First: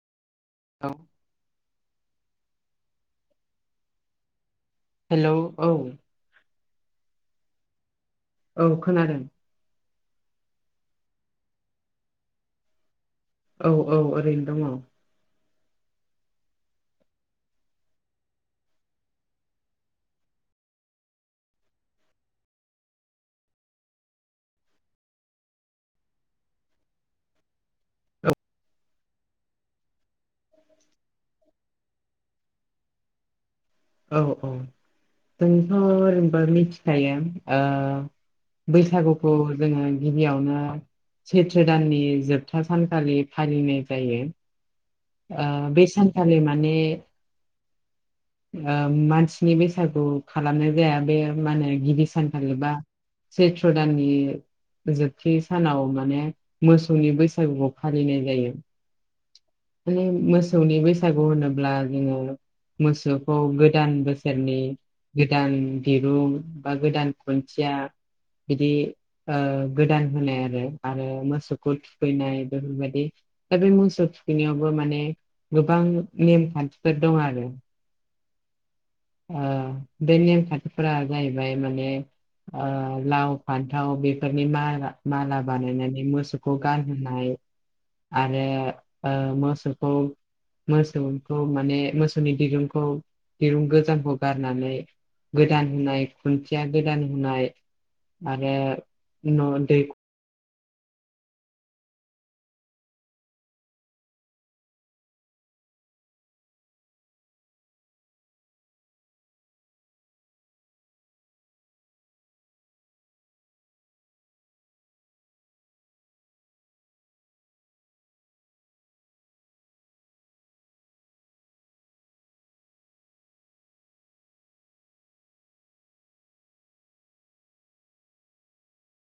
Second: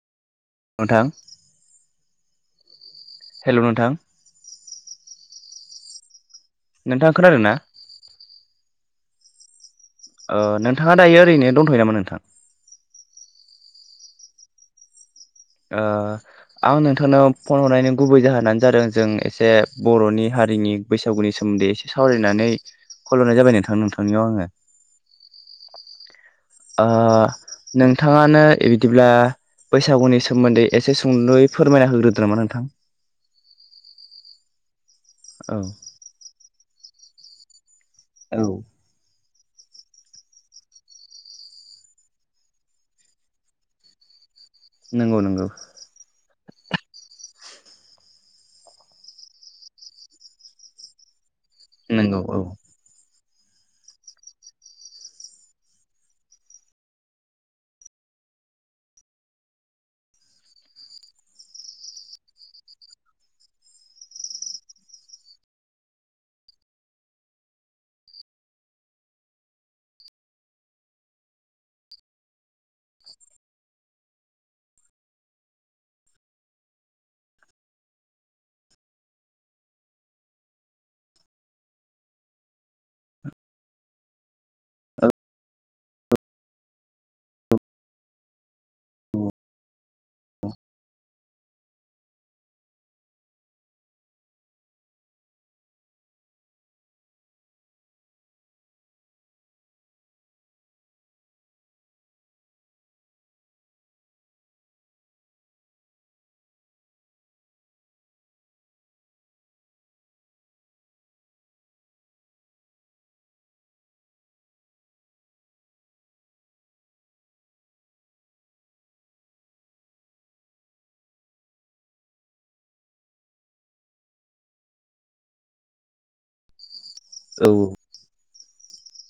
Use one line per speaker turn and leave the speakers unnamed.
औ
नोंथां हेलौ नोंथां।
हेलौ औ
नोंथाङा खोनादों ना?
औ खोनादों।
ओ नोंथाङा दायो ओरैनो दोनथयो नामा नोंथां?
औ औ ओरैनो दङ।
ओ आं नोंथांनो फन हरनायनि गुबै जाहोनानो जादों जों एसे बरनि हारिनि बैसागुनि सोमोन्दै दै एसे सावरायनानै खल हरनाय जाबाय नोंथां नोंथांनियाव आङो। ओ नोंथाङानो बि बिदिब्ला बैसागुनि सो सोमोन्दै एसे सुंदुै फोरमायना होग्रोदो नामा नोंथां?
औ औ
औ
जोंथ ओरैबो मिथिखायो ओ बैसागुखौ जोङो गिबियावनो सैथ्र दाननि जोबथा सानखालि फालिनाय जायो।
नंगौ नंगौ
आ बे सानखालि माने आ मानसिनि बेसादखौ खालामनाय जाया बे मा होनो गिदिर
नंगौ औ
सानखाालिबा सैत्र दाननि जोबथि सानाव माने मोसौनि बैसागुखौ फालिनाय जायो। माने मोसौनि बैसागु होनोब्ला जोङो मोसौखौ गोदान बोसोरनि गोदान दिरुं बा गोदान खुन्थिया बिदि ओ गोदान होनाय आरो आरो मोसौखौ थुखैनाय बेफोर बायदि दा बे मोसौ थुखैनायावबो माने गोबां नेम खान्थिफोर दं आरो। ओ बे नेम खान्थिफोरा जाहैबाय माने ओ लाव फान्थाव बेफोरनि माला माला बानायनानै मोसौखौ गानहोनाय आरो ओ मोसौ खौ मोसौखौ माने मोसौनि दिरुंखौ दिरुं गोजामखौ गारनानै गोदान होनाय खुन्थिया गोदान होनाय आरो न दै
औ